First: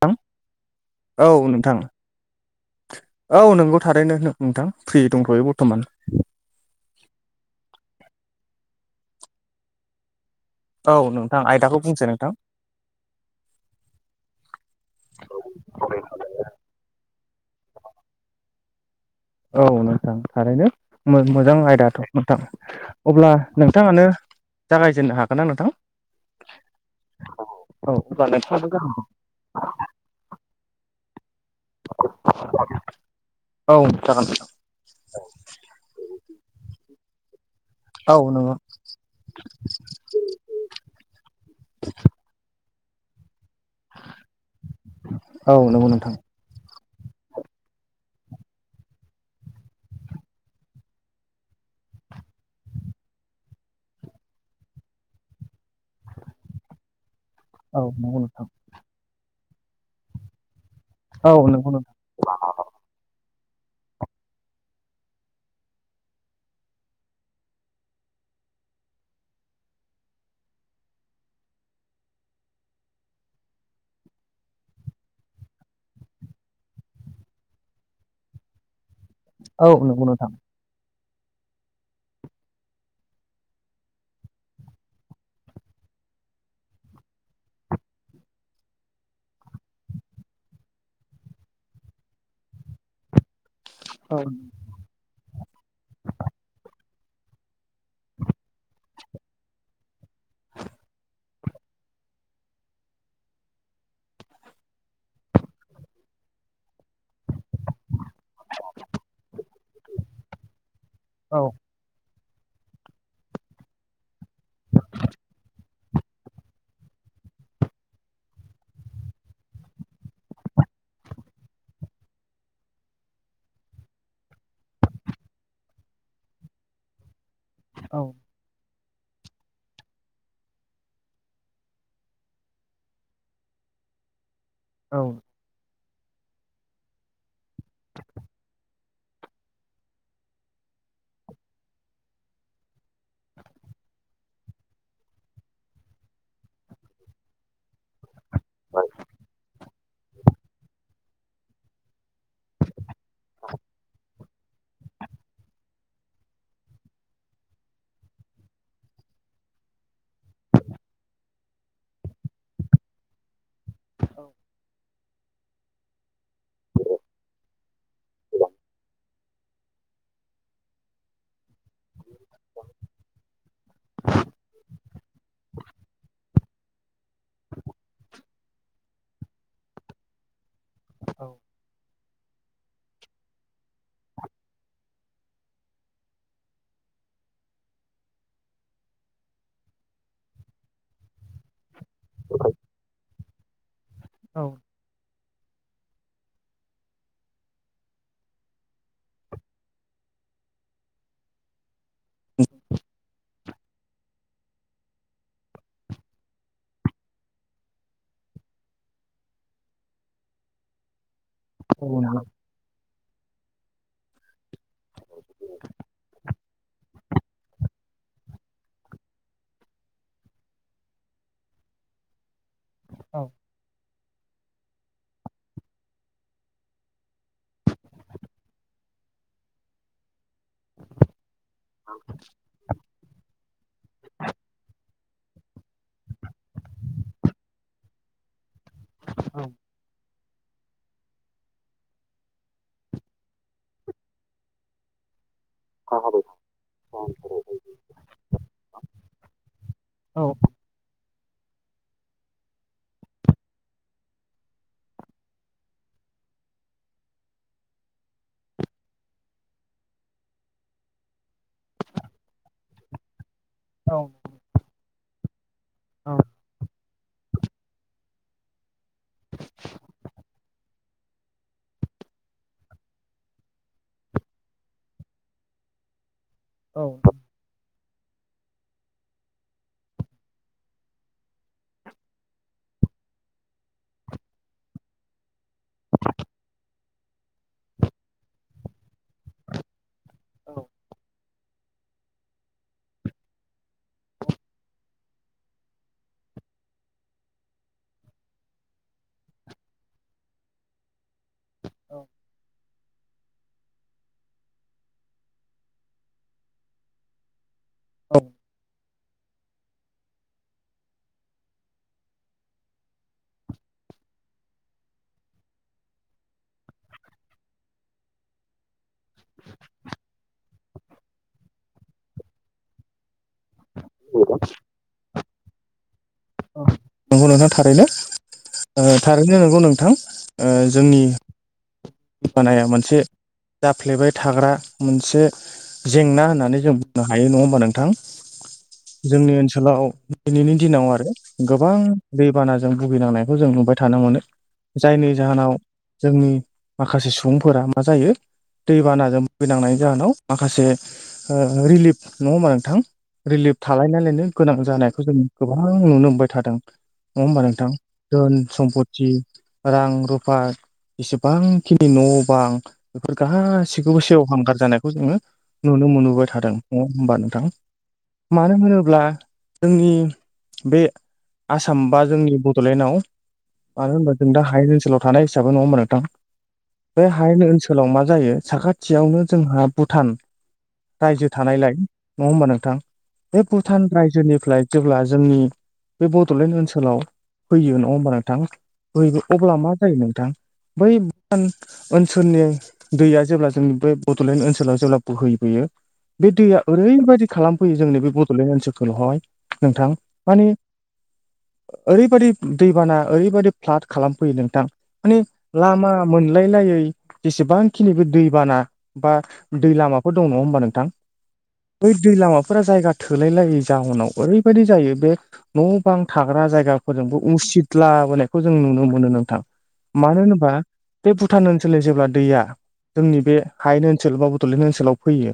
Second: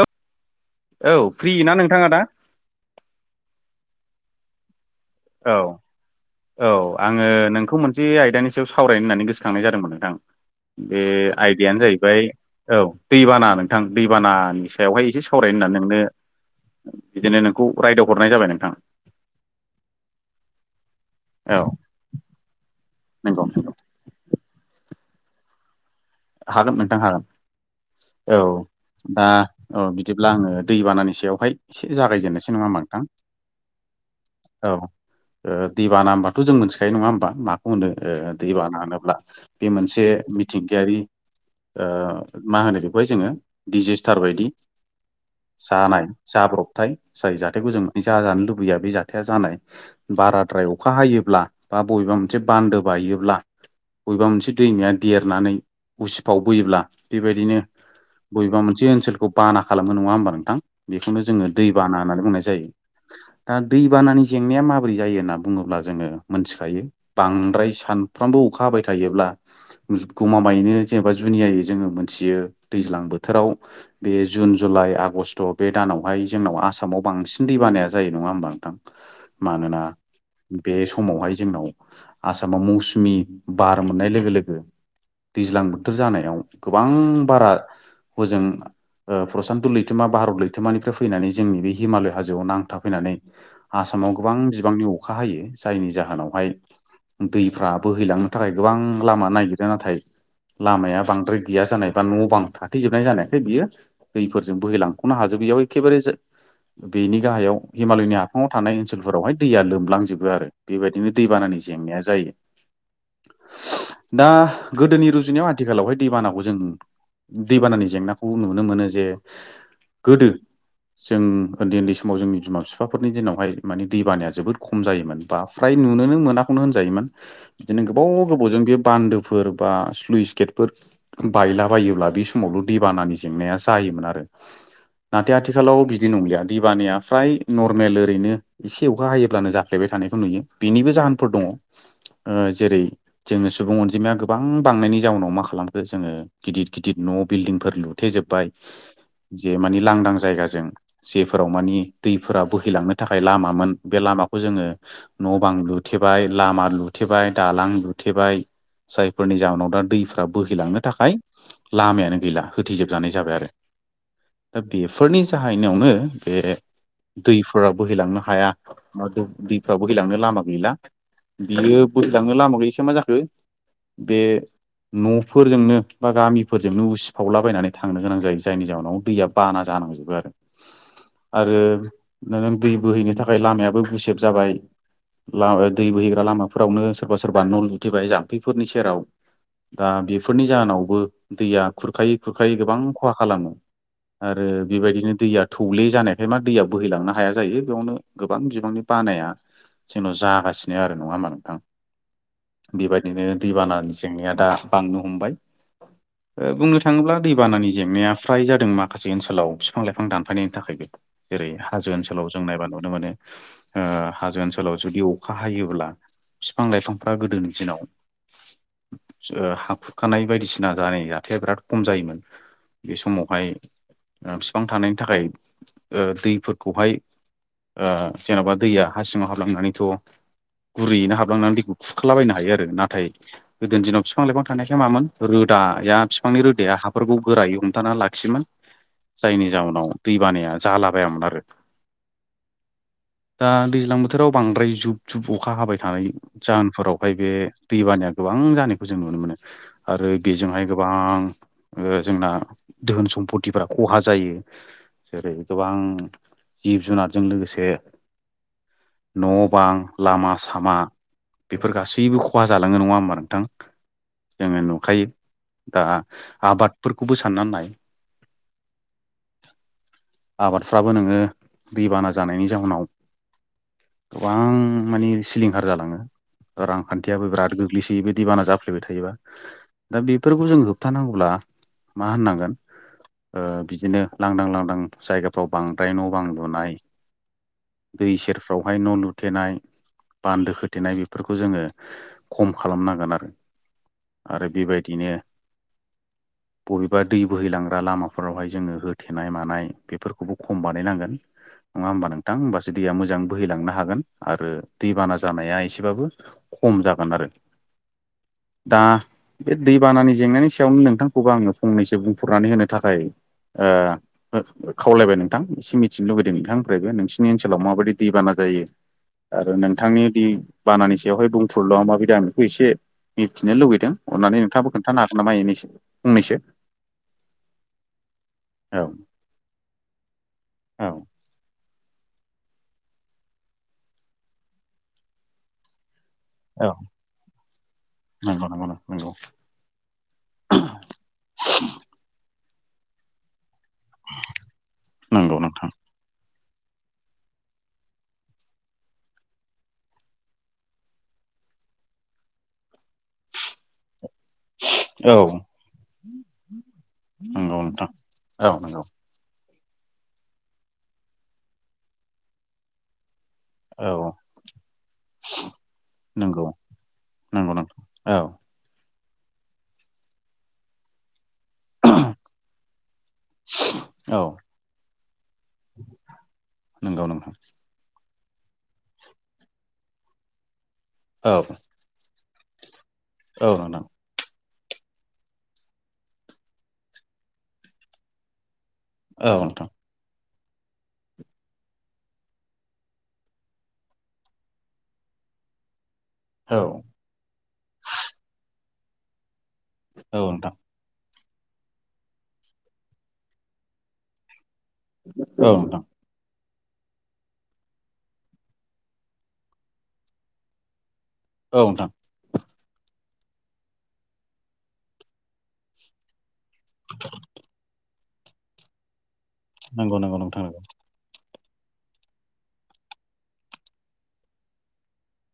औ औ फ्रि ना नोंथाङा दा औ नंगौ थारैनो ओं नोंथां फ्रि दंथ'यो औ बर्थ'मान औ आङो नोंखौ मोन जे आयदानि सायाव सावरायनो होननानै गोसोखांनाय जादोंमोन नोंथां औ बे नोंथां आयदाखौ आयदायानो बुंसै जाहैबाय नोंथां औ दैबाना नोंथां दैबानानि सायावहाय एसे सावरायनो होनना नोंनो बिदिनो नोंखौ रायदाव हरनाय जाबाय नोंथां औ नोंथां थारैनो मोजां औ आयदाथ' नोंथां अब्ला नंगौ नंगौ नोंथाङानो जागायजेननो हागोन ना नोंथां हागोन नोंथां हागोन अब्ला औ नोंथाङाबो दा औ बिदिब्ला आङो दै बानानिसो एसे जागायजेननोसै नङा होमबा नोंथां जागायदो औ जागोन नोंथां। औ दैबाना होमबाथ' जों मोन खायो नङा होमबा माखौ होनो औ दै नंगौ बानानोब्ला बे मोनसे मिथिंगायारि मा होनो बेखौहाय जोङो दिडजिस्टार बायदि औ नंगौ जानाय नोंथां जाब्रब जाथाय जाय जाथायखौ जों माने जाजानो लुबैया बे जाथाया जानाय बाराद्राय अखा हायोब्ला बा बबेबा मोनसे बान्दो बायोब्ला बबेबा मोनसे दैमाया देरनानै उसिफाव बोयोब्ला बेबायदिनो औ नंगौ नोंथां बबेबा मोनसे ओनसोलखौ बाना खालामो नङा होमबा नोंथां बेखौनो औ जोङो दै नंगौ नोंथां बाना होननानै बुंनाय जायो दा दैबानानि जेंनाया माबोरै जायो होनना बुङोब्ला जोङो मोनथिखायो बांद्राय सानफ्रोमबो अखा हाबाय थायोब्ला गमामायैनो जेनेबा जुनियायै जोङो मोनथियो दैज्लां बोथोराव बे जुन जुलाइ आगष्ट' बे दान जोंनावहाय जोंनाव आसामाव बांसिन दै बानाया जायो नङा होमबा नोंथां औ मानोना नंगौ नोंथां बे सम समावहाय जोंनाव आसामाव मौसुमि बार मोननाय लोगो लोगो दैज्लांबो बोथोर जानायाव गोबां बारा हजों प्रसान्त लैथोमा भारत लैथोमानिफ्राय फैनानै जोंनि बे हिमालय हाजोआव नांथाफैनानै आसामाव औ गोबां बिबांनि अखा हायो जायनि जाहोनावहाय दैफ्रा बोहैलांनो थाखाय गोबां लामा नागिरो नाथाय लामाया बांद्राय गैया जानाय बा न' बां थाथेजोबनाय जानायखाय बियो दैफोरजों बोहैलांख'नो हाजोबै बेयाव एखेबारे बेनि गाहायाव हिमालयनि हाफाङाव थानाय ओनसोलफोरावहाय दैया लोमलांजोबो आरो बेबायदिनो औ दैबानानि जेंनाया जायो दा गोदोनि रुजु नायाव आथिखालावहाय दैबानाखौ जों दैबानानि जेंनाखौ नुनो मोनो जे गोदो जों उन्दै उन्दै समाव जोंनि बिमा बिफाफोरनि दिनावहाय माने दै बानाया जोबोद खम जायोमोन बा फ्राय नुनोनो मोनाखौनो होनजायोमोन बिदिनो औ गोबाव गोबावजों बे बान्दोफोर बा फ्लुइस गेटफोर बायलाबायोब्ला बे समावल' दैबानानि जेंनाया जायोमोन आरो औ नाथाय आथिखालाव बिदि नंलिया दैबानाया फ्राय नर्मेल ओरैनो एसे अखा हायोब्लानो जाफ्लेबाय थानायखौ नुयो बेनिबो जाहोनफोर दङ। जेरै जोंनि सुबुं अनजिमाया गोबां बांनायनि जाउनाव मा खालामखो जोङो गिदिर गिदिर न' बिल्डिंफोर लुथेजोबबाय जे मानि लांदां जायगाजों जेफोराव मानि दैफोरा बोहैलांनो थाखाय लामामोन बे लामा लामाखौ जोङो न' बां लुथेबाय लामा लुथेबाय दालां लुथेबाय जायफोरनि जाहोनाव दा दैफ्रा बोहैलांनो थाखाय लामायानो गैला होथजोबजानाय जाबाय आरो औ दा बेफोरनि जाहैनायावनो बे दैफोरा बोहैलांनो हाया दैफोर बोहैलांनो लामा गैला। बियो बोसदांनो लामाखौ मा जाखो बे? न'फोरजोंनो बा गामिफोरजोंनो उसिफावलाबायनानै थांनो गोनां जायो जायनि जाउनाव दैया बाना जानो बो आरो औ आरो नों दै बोहैनो थाखाय लामायाबो गुसेब जाबाय। दै बोहैग्रा लामाफोरावनो सोरबा सोरबा न लुथेबाय जामफैफोरनि जेराव दा बेफोरनि जाहोनावबो दैया खुरखायै खुरखायै गोबां खहा खालामो। आरो औ बेबायदिनो दैया थौले जानायखाय मा दैयाव बोहैलांनो हाया जायो बेयावनो गोबां बिबांनि बानाया जोंनाव जागासिनो आरो नङा होमबा नोंथां? बेबायदिनो दैबानानि जेंनाया दा बांनो हमबाय। बुंनो थाङोब्ला दैबानानि जेंनाया फ्राय जादों माखासे ओनसोलाव बिफां लाइफां दानफायनायनि थाखायबो जेरै हाजो नंगौ ओनसोलाव जों नायबा नुनो मोनो हाजो ओन ओनसोलाव जुदि अखा हायोब्ला बिफां लाइफांफ्रा गोदोनि दिनाव हाखुरखानाय बायदिसिना जानाय जाथाया बिराद खम जायोमोन। बे औ समावहाय बिफां थानायनि थाखाय दैफोरखौहाय ओ जेन'बा दैया हा सिङाव हाबलांनानैथ' गुरैयैनो हाबलांनानै खुरखालाबायनो हायो आरो। नाथाय गोदोनि दिनाव बिफां लाइफां थानायखाय मामोन रोदाया बिफांनि रोदाया हाफोरखौ गोरायै हमथानानानै लाखि योमोन औ जायनि जाउनाव दै बानाया जालाबायामोन आरो। दा दैज्लां बोथोराव बांद्राय जुब जुब अखा हाबाय थानाय जाहोनफोरावहाय बे दैबानाया गोबां जानायखौ जों नुनो मोनो आरो औ बेजोंहाय गोबां बां जोंना दोहोन सम्पतिफोरा खहा जायो। जेरै गोबां जिब जुनारजों लोगोसे न' बां लामा सामा बेफोर गासैबो खहा जालाङो नङा होमबा? नोंथां जोङो नुखायो। दा औ आबादफोरखौबो साननानै नाय। आबादफ्राबो नोङो दैबाना जानायनि जाहोनाव गोबां मानि सिलिंखार जालाङो औ रांखान्थियाबो बिराद गो ग्लैसोयो बे दैबाना जाफ्लेबाय थायोबा दा बेफोरखौ जों होबथानांगौब्ला मा होननांगोन? ओ बिदिनो लांदां लांदां जायगाफ्राव बांद्राय न' बां लुनाय दै सेरफ्रावहाय न' लुथेनाय बान्दो होथेनाय बेफोरखौ जोङो खम खालामनांगोन आरो आरो बेबायदिनो बबेबा दै बोहैलांग्रा लामाफोरावहाय जोङो होथेनाय मानाय बेफोरखौबो खम बानायनांगोन। नङा होमबा नोंथां होमबासो दैया मोजां। बोहैलांनो हागोन आरो दैबाना जानाया एसेबाबो खम जागोन आरो। दा बे दै बानानि जेंनानि सायावनो नोंथांखौबो आङो फंनैसो बुंफुरनानै होनो थाखाय ओ खावलायबाय नोंथां एसे मिथिनो लुबैदों नोंथांनिफ्रायबो नोंसिनि ओनसोलाव माबायदि दैबाना जायो। जायो आरो नोंथांनि दै बानानि सायावहाय बुंफुरलुवा माबायदि खौ आं एसे मिथिनो लुुबैदों अननानै नोंथाङाबो खोन्थानो हागोन नामा एनै फंनैसो नंगौ नोंथां थारैनो औ थारैनो नंगौ नोंथां ओ औ जोंनि बानाया मोनसे जाफ्लेबाय थाग्रा मोनसे जेंना होननानै औ जों बुंनो हायो नङा होमबा नोंथां? नंगौ नंगौ नंगौ जोंनि ओनसोलाव दिनैनि दिनाव आरो गोबां बे दै बानाजों भुगिनांनायखौ जों नुबाय थानो मोनो जायनि नंगौ जाहोनाव नोंथां जोंनि माखासे सुबुंफोरा मा जायो। दैबानाजों भुगिनांनायनि जाहोनाव माखासे ओ रिलिफ नङा होमबा नोंथां रिलिफ थालायनानैलायनो गोनां जानायखौ जों औ गोबां नुनो मोनबाय थादों नङा होमबा नोंथां धोन औ नंगौ सम्पति रां रुफा जसेबांखिनि न' बां बे फोर औ गासैखौबो सेव हांगार जानायखौ जोङो नुनो मोनबोबाय नंगौ थादों नङा होमबा नोंथां नंगौ औ मानो होनोब्ला जोंनि बे आसाम बा जोंनि बड'लेण्डआव मानो होनबा जों दा औ हायेन ओनसोलाव थानाय हिसाबै नङा होनबा नोंथां नंगौ बे नोंथां हायेननि ओनसोलाव मा जायो साखाथियावनो जोंहा भुटान रायजो औ थानायलाय नङा होमबा नोंथां बे औ नोंथां भुटान रायजोनिफ्राय जेब्ला जोंनि बे बड'लेण्ड ओनसोलाव फैयो नङा होमबा नोंथां बैयबो औ अब्ला नोंथां मा जायो नोंथां बै भुटान ओनसोलनि दैया जेब्ला जोंनि बे बड'लेण्ड ओनसोलाव जेब्ला बोहैबोयो बे औ दैया ओरैबायदि खालामफैयो जोंनि बे बड'लेण्ड ओनसोलफोलावहाय नोंथां औ नोंथां माने ओरैबायदि दैबाना ओरैबादि फ्लाद खालामफैयो नोंथां माने औ नोंथां लामा थोलाय लायै जेसेबांखिनिबो दैबाना बा दै लामाफोर दं नङा होमबा नोंथां औ नोंथां बै दै लामाफोरा जायगा थोलाय लायै जाउनाव ओरैबायदि जायो बे न' बां था जाग्रा जायगाफोरजोंबो उसिद्लाबोनायखौ जों नुनो मोनो नों नंगौ नंगौ नोंथां नोंगौ बे भुटान ओनसोलनि जेब्ला दैया जोंनि बे हायेन ओनसोल बा बड'लेण्ड ओनसोलाव फैयो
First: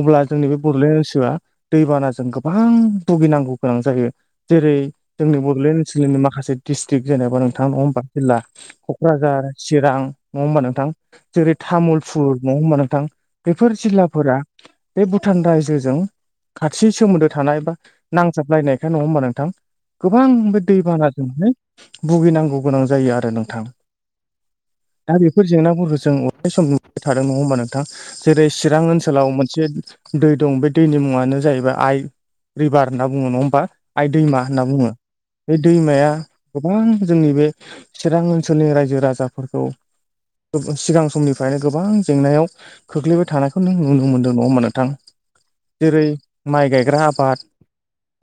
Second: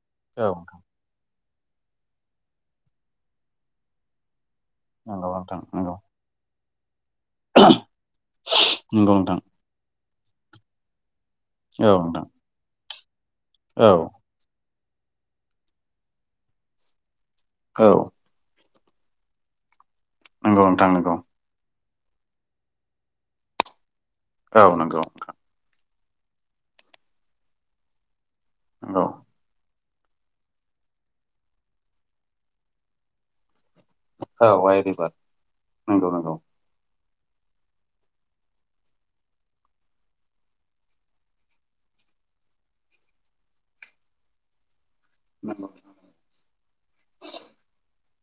अब्ला जोंनि औ बे बड'लेण्ड ओनसोला दैबानाजों गोबां भुगिनांगौ गोनां जायो। जेरै नंगौ जोंनि नोंथां बड'लेण्ड नंगौ ओनसोलनिनो माखासे थिग जेनेबा नोंथां अबबा जिल्ला नंगौ नोंथां क'क्राझार चिरां नङा होमबा नोंथां जेरै औ नोंथां तामुलपुर नङा होमबा नोंथां बेफोर औ जिल्लाफोरा बे भुटान रायजोजों खाथि सोमोन्दो थानाय बा औ नांजाबलायनाय खाय नङा होमबा नोंथां गोबां बे नंगौ नोंथां नंगौ दैबानाजोंनो भुगिनांगौ गोनां जायो आरो नोंथां। औ नंगौ दा बेफोर जेंनाफोरखौ जों अराय सम नुबोबाय थादों नङा होमबा नोंथां जेरै चिरां नंगौ ओनसोलाव मोनसे दै दं बे दैनि मुङानो जाहैबाय आइ रिभार होनना बुङो नङा होमबा आइ दैमा औ होनना आइ बुङो रिभार बे नंगौ दैमाया नंगौ गोबां जोंनि बे चिरां ओनसोलनि रायजो राजाफोरखौ सिगां समनिफ्रायनो गोबां जेंनायाव खोख्लैबाय थानायखौनो नुनो मोनदों नङा होनबा नोंथां नंगौ जेरै माइ गायग्रा आबाद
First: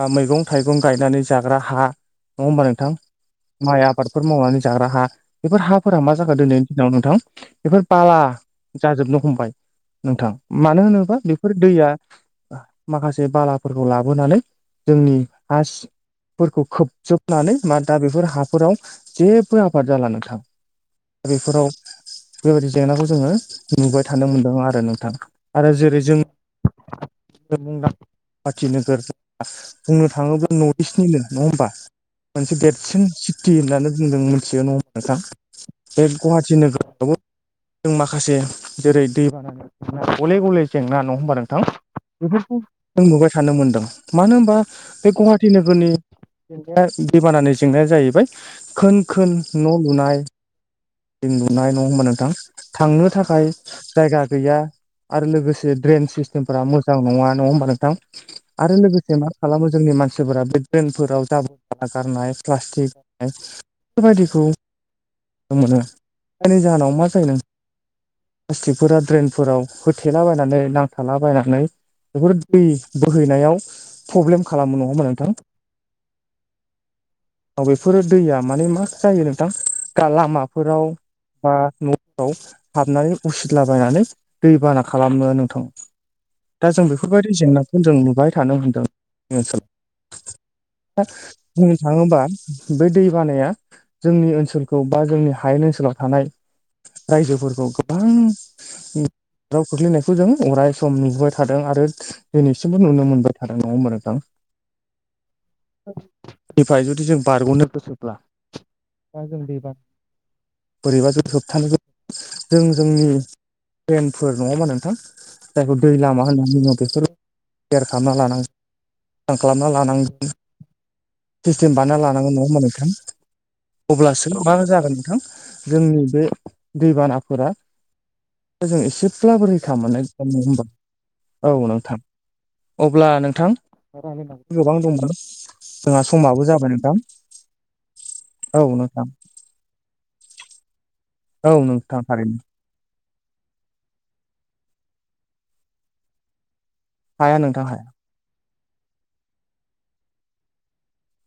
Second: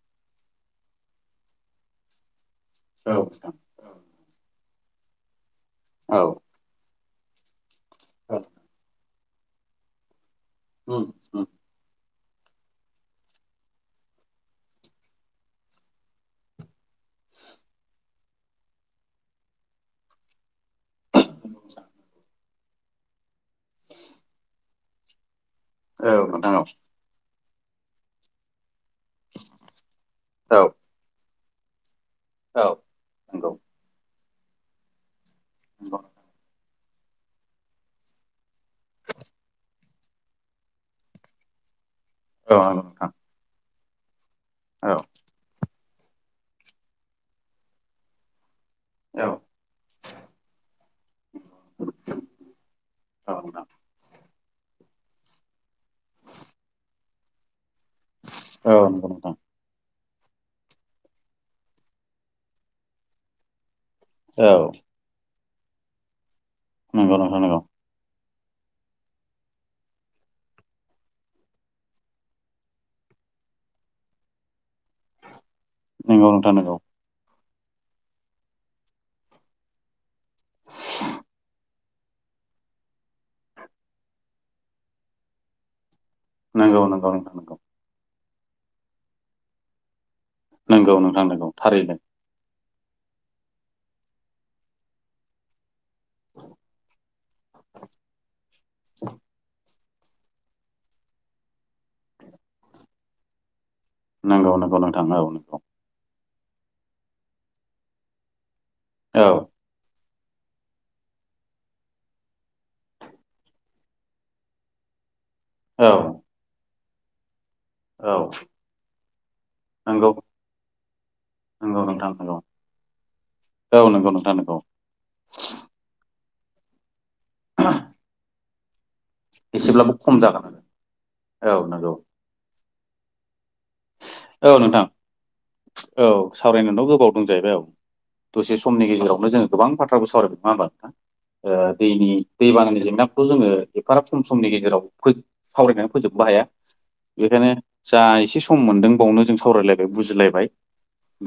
बा मैगं थाइगं गायनानै जाग्रा हा नङा होमबा नोंथां औ नोंथां माइ आबादफोर मावनानै जाग्रा हा बेफोर हाफोरा मा औ जागोन दिनैनि दिनाव नोंथां बेफोर बाला जाजोबनो हमबाय नोंथां मानो उम होनोबा उम बेफोर दैया माखासे बालाफोरखौ लाबोनानै जोंनि हा सिंफोरखौ खोब जोबनानै मा दा बेफोर हाफोराव जेबो आबाद जाला नोंथां दा बेफोराव बेबायदि जेंनाखौ जोङो नुबाय थानो मोनदों आरो नोंथां। आरो जेरै औ जों नोंथां [inaudible] मुंदांखाथिनो [inaudible] बुंनो थाङोब्ला औ नर्थ औ इस्टनिनो नङा होमबा मोनसे औ देरसिन नंगौ सिटि होननानै बुंदों मिथियो नङा होनबा नोंथां नंगौ बे गहाथि नोगोरावबो जों माखासे जेरै दै बाना [inaudible] गले गले जेंना नङा होमबा नोंथां बेफोरखौ औ नंगौ जों नोंथां नुबाय थानो मोनदों। मानो होनबा औ बे गुवाहाटि नोगोरनि जेंनाया दैबानानि जेंनाया जाहैबाय खोन औ खोन न' लुनाय जों नुनाय नङा होनबा नोंथां थांनो थाखाय जायगा गैया आरो लोगोसे द्रेन सिस्टेम फोरा मोजां नङा नङा होनबा नों थां आरो औ नोंथां औ नंगौ लोगोसे मा नोंथां खालामो जोंनि मानसि सिफोरा बे ड्रेनफोराव जाबोर जाला गारनाय प्लास्टिक गारनाय बेफोर बायदिखौ औ जों मोनो जायनि जाहोनाव मा नंगौ जायो नों प्लास्टिकफोरा ड्रेनफोराव होथेलाबायनानै नांथालाबायनानै बेफोर दै बोहैनायाव प्रब्लेम खालामो नङा होनबा नोंथां? नोंगौ नोंथां नोंगौ। औ बेफोर दैया माने मा जायो नोंथां दा-लामाफोराव बा न' व हाबनानै उसिदलाबायनानै दैबाना खालामो‌ नोंथां। दा नंगौ जों नोंथां नंगौ बेफोरबायदि नोंथां नंगौ जेंनाखौ जों नुबाय थानो मोनदों जों ओनसोलाव नंगौ नोंथां नंगौ बुंनो थारैनो थाङोबा बे दै बानाया जोंनि ओनसोलखौ बा जोंनि हायेन ओनसोलाव थानाय रायजोफोरखौ गोबां [unintelligible] खोख्लैनायखौ जों अराय सम नुुबाय थादों आरो दिनैसिमबो नुनो मोनबाय थादों। नङा होमबा नोंथां? नंगौ नंगौ नोंथां औ नंगौ निफ्राय जुदि जों बारग'नो गोसोब्ला दा औ जों दैबाना बोरैबा जों होबथानो जों जोंनि द्रेनफोर नङा होमबा नोंथां? जायखौ दै लामा औ होनना बुङो बेफोर केयार खालामना औ लानांगो [unintelligible] मोजां खालामना नंगौ लानांगोन। सिस्टेम नंगौ बानायना नोंथां लानांगौ नंगौ नङा होमबा नोंथां? औ नंगौ अब्लासो नोंथां मा नंगौ जागोन नोंथां जोंनि बे दैबानाफोरा जों एसे एसेब्लाबो खम जागोन [unintelligible] औ आरो नंगौ नोंथां अब्ला नोंथां औ [unintelligible] गोबां नोंथां दंमोन जोंहा औ समाबो जाबाय सावरायनोथ' नोंथां। गोबाव दं जाहैबाय औ दसे औ समनि नोंथां गेजेरावनो जोङो गोबां बाथ्राबो सावरायबाय नङा होमबा नोंथां? औ ओ नोंथां दैनि थारैनो दै बानानि जेंना खौ जोङो एफाराब खम समनि गेजेराव सावरायनानै फोजोबनो हाया। हाया बेखायनो नोंथां जा एसे सम मोनदों बावनो जों सावरायलायबाय बुजिलायबाय।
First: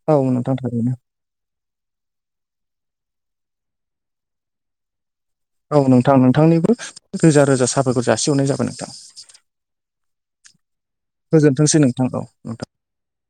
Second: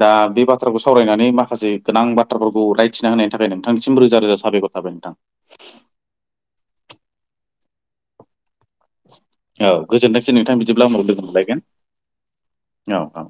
दा औ बे नोंथां बाथ्राखौ थारैनो सावरायनानै माखासे गोनां बाथ्राफोरखौ राय थिना होनायनि थाखाय नोंथांनिसिम रोजा रोजा साबायखर थाबाय नोंथां। औ नोंथां नोंथांनिबो रोजा रोजा साबायखर जासिहरनाय जागोन। औ गोजोनथोंसै नोंथां‌ बि दिब्ला उनाव लोगो मोनलायगोन गोजोनथोंसै नोंथां औ नोंथां औ औ।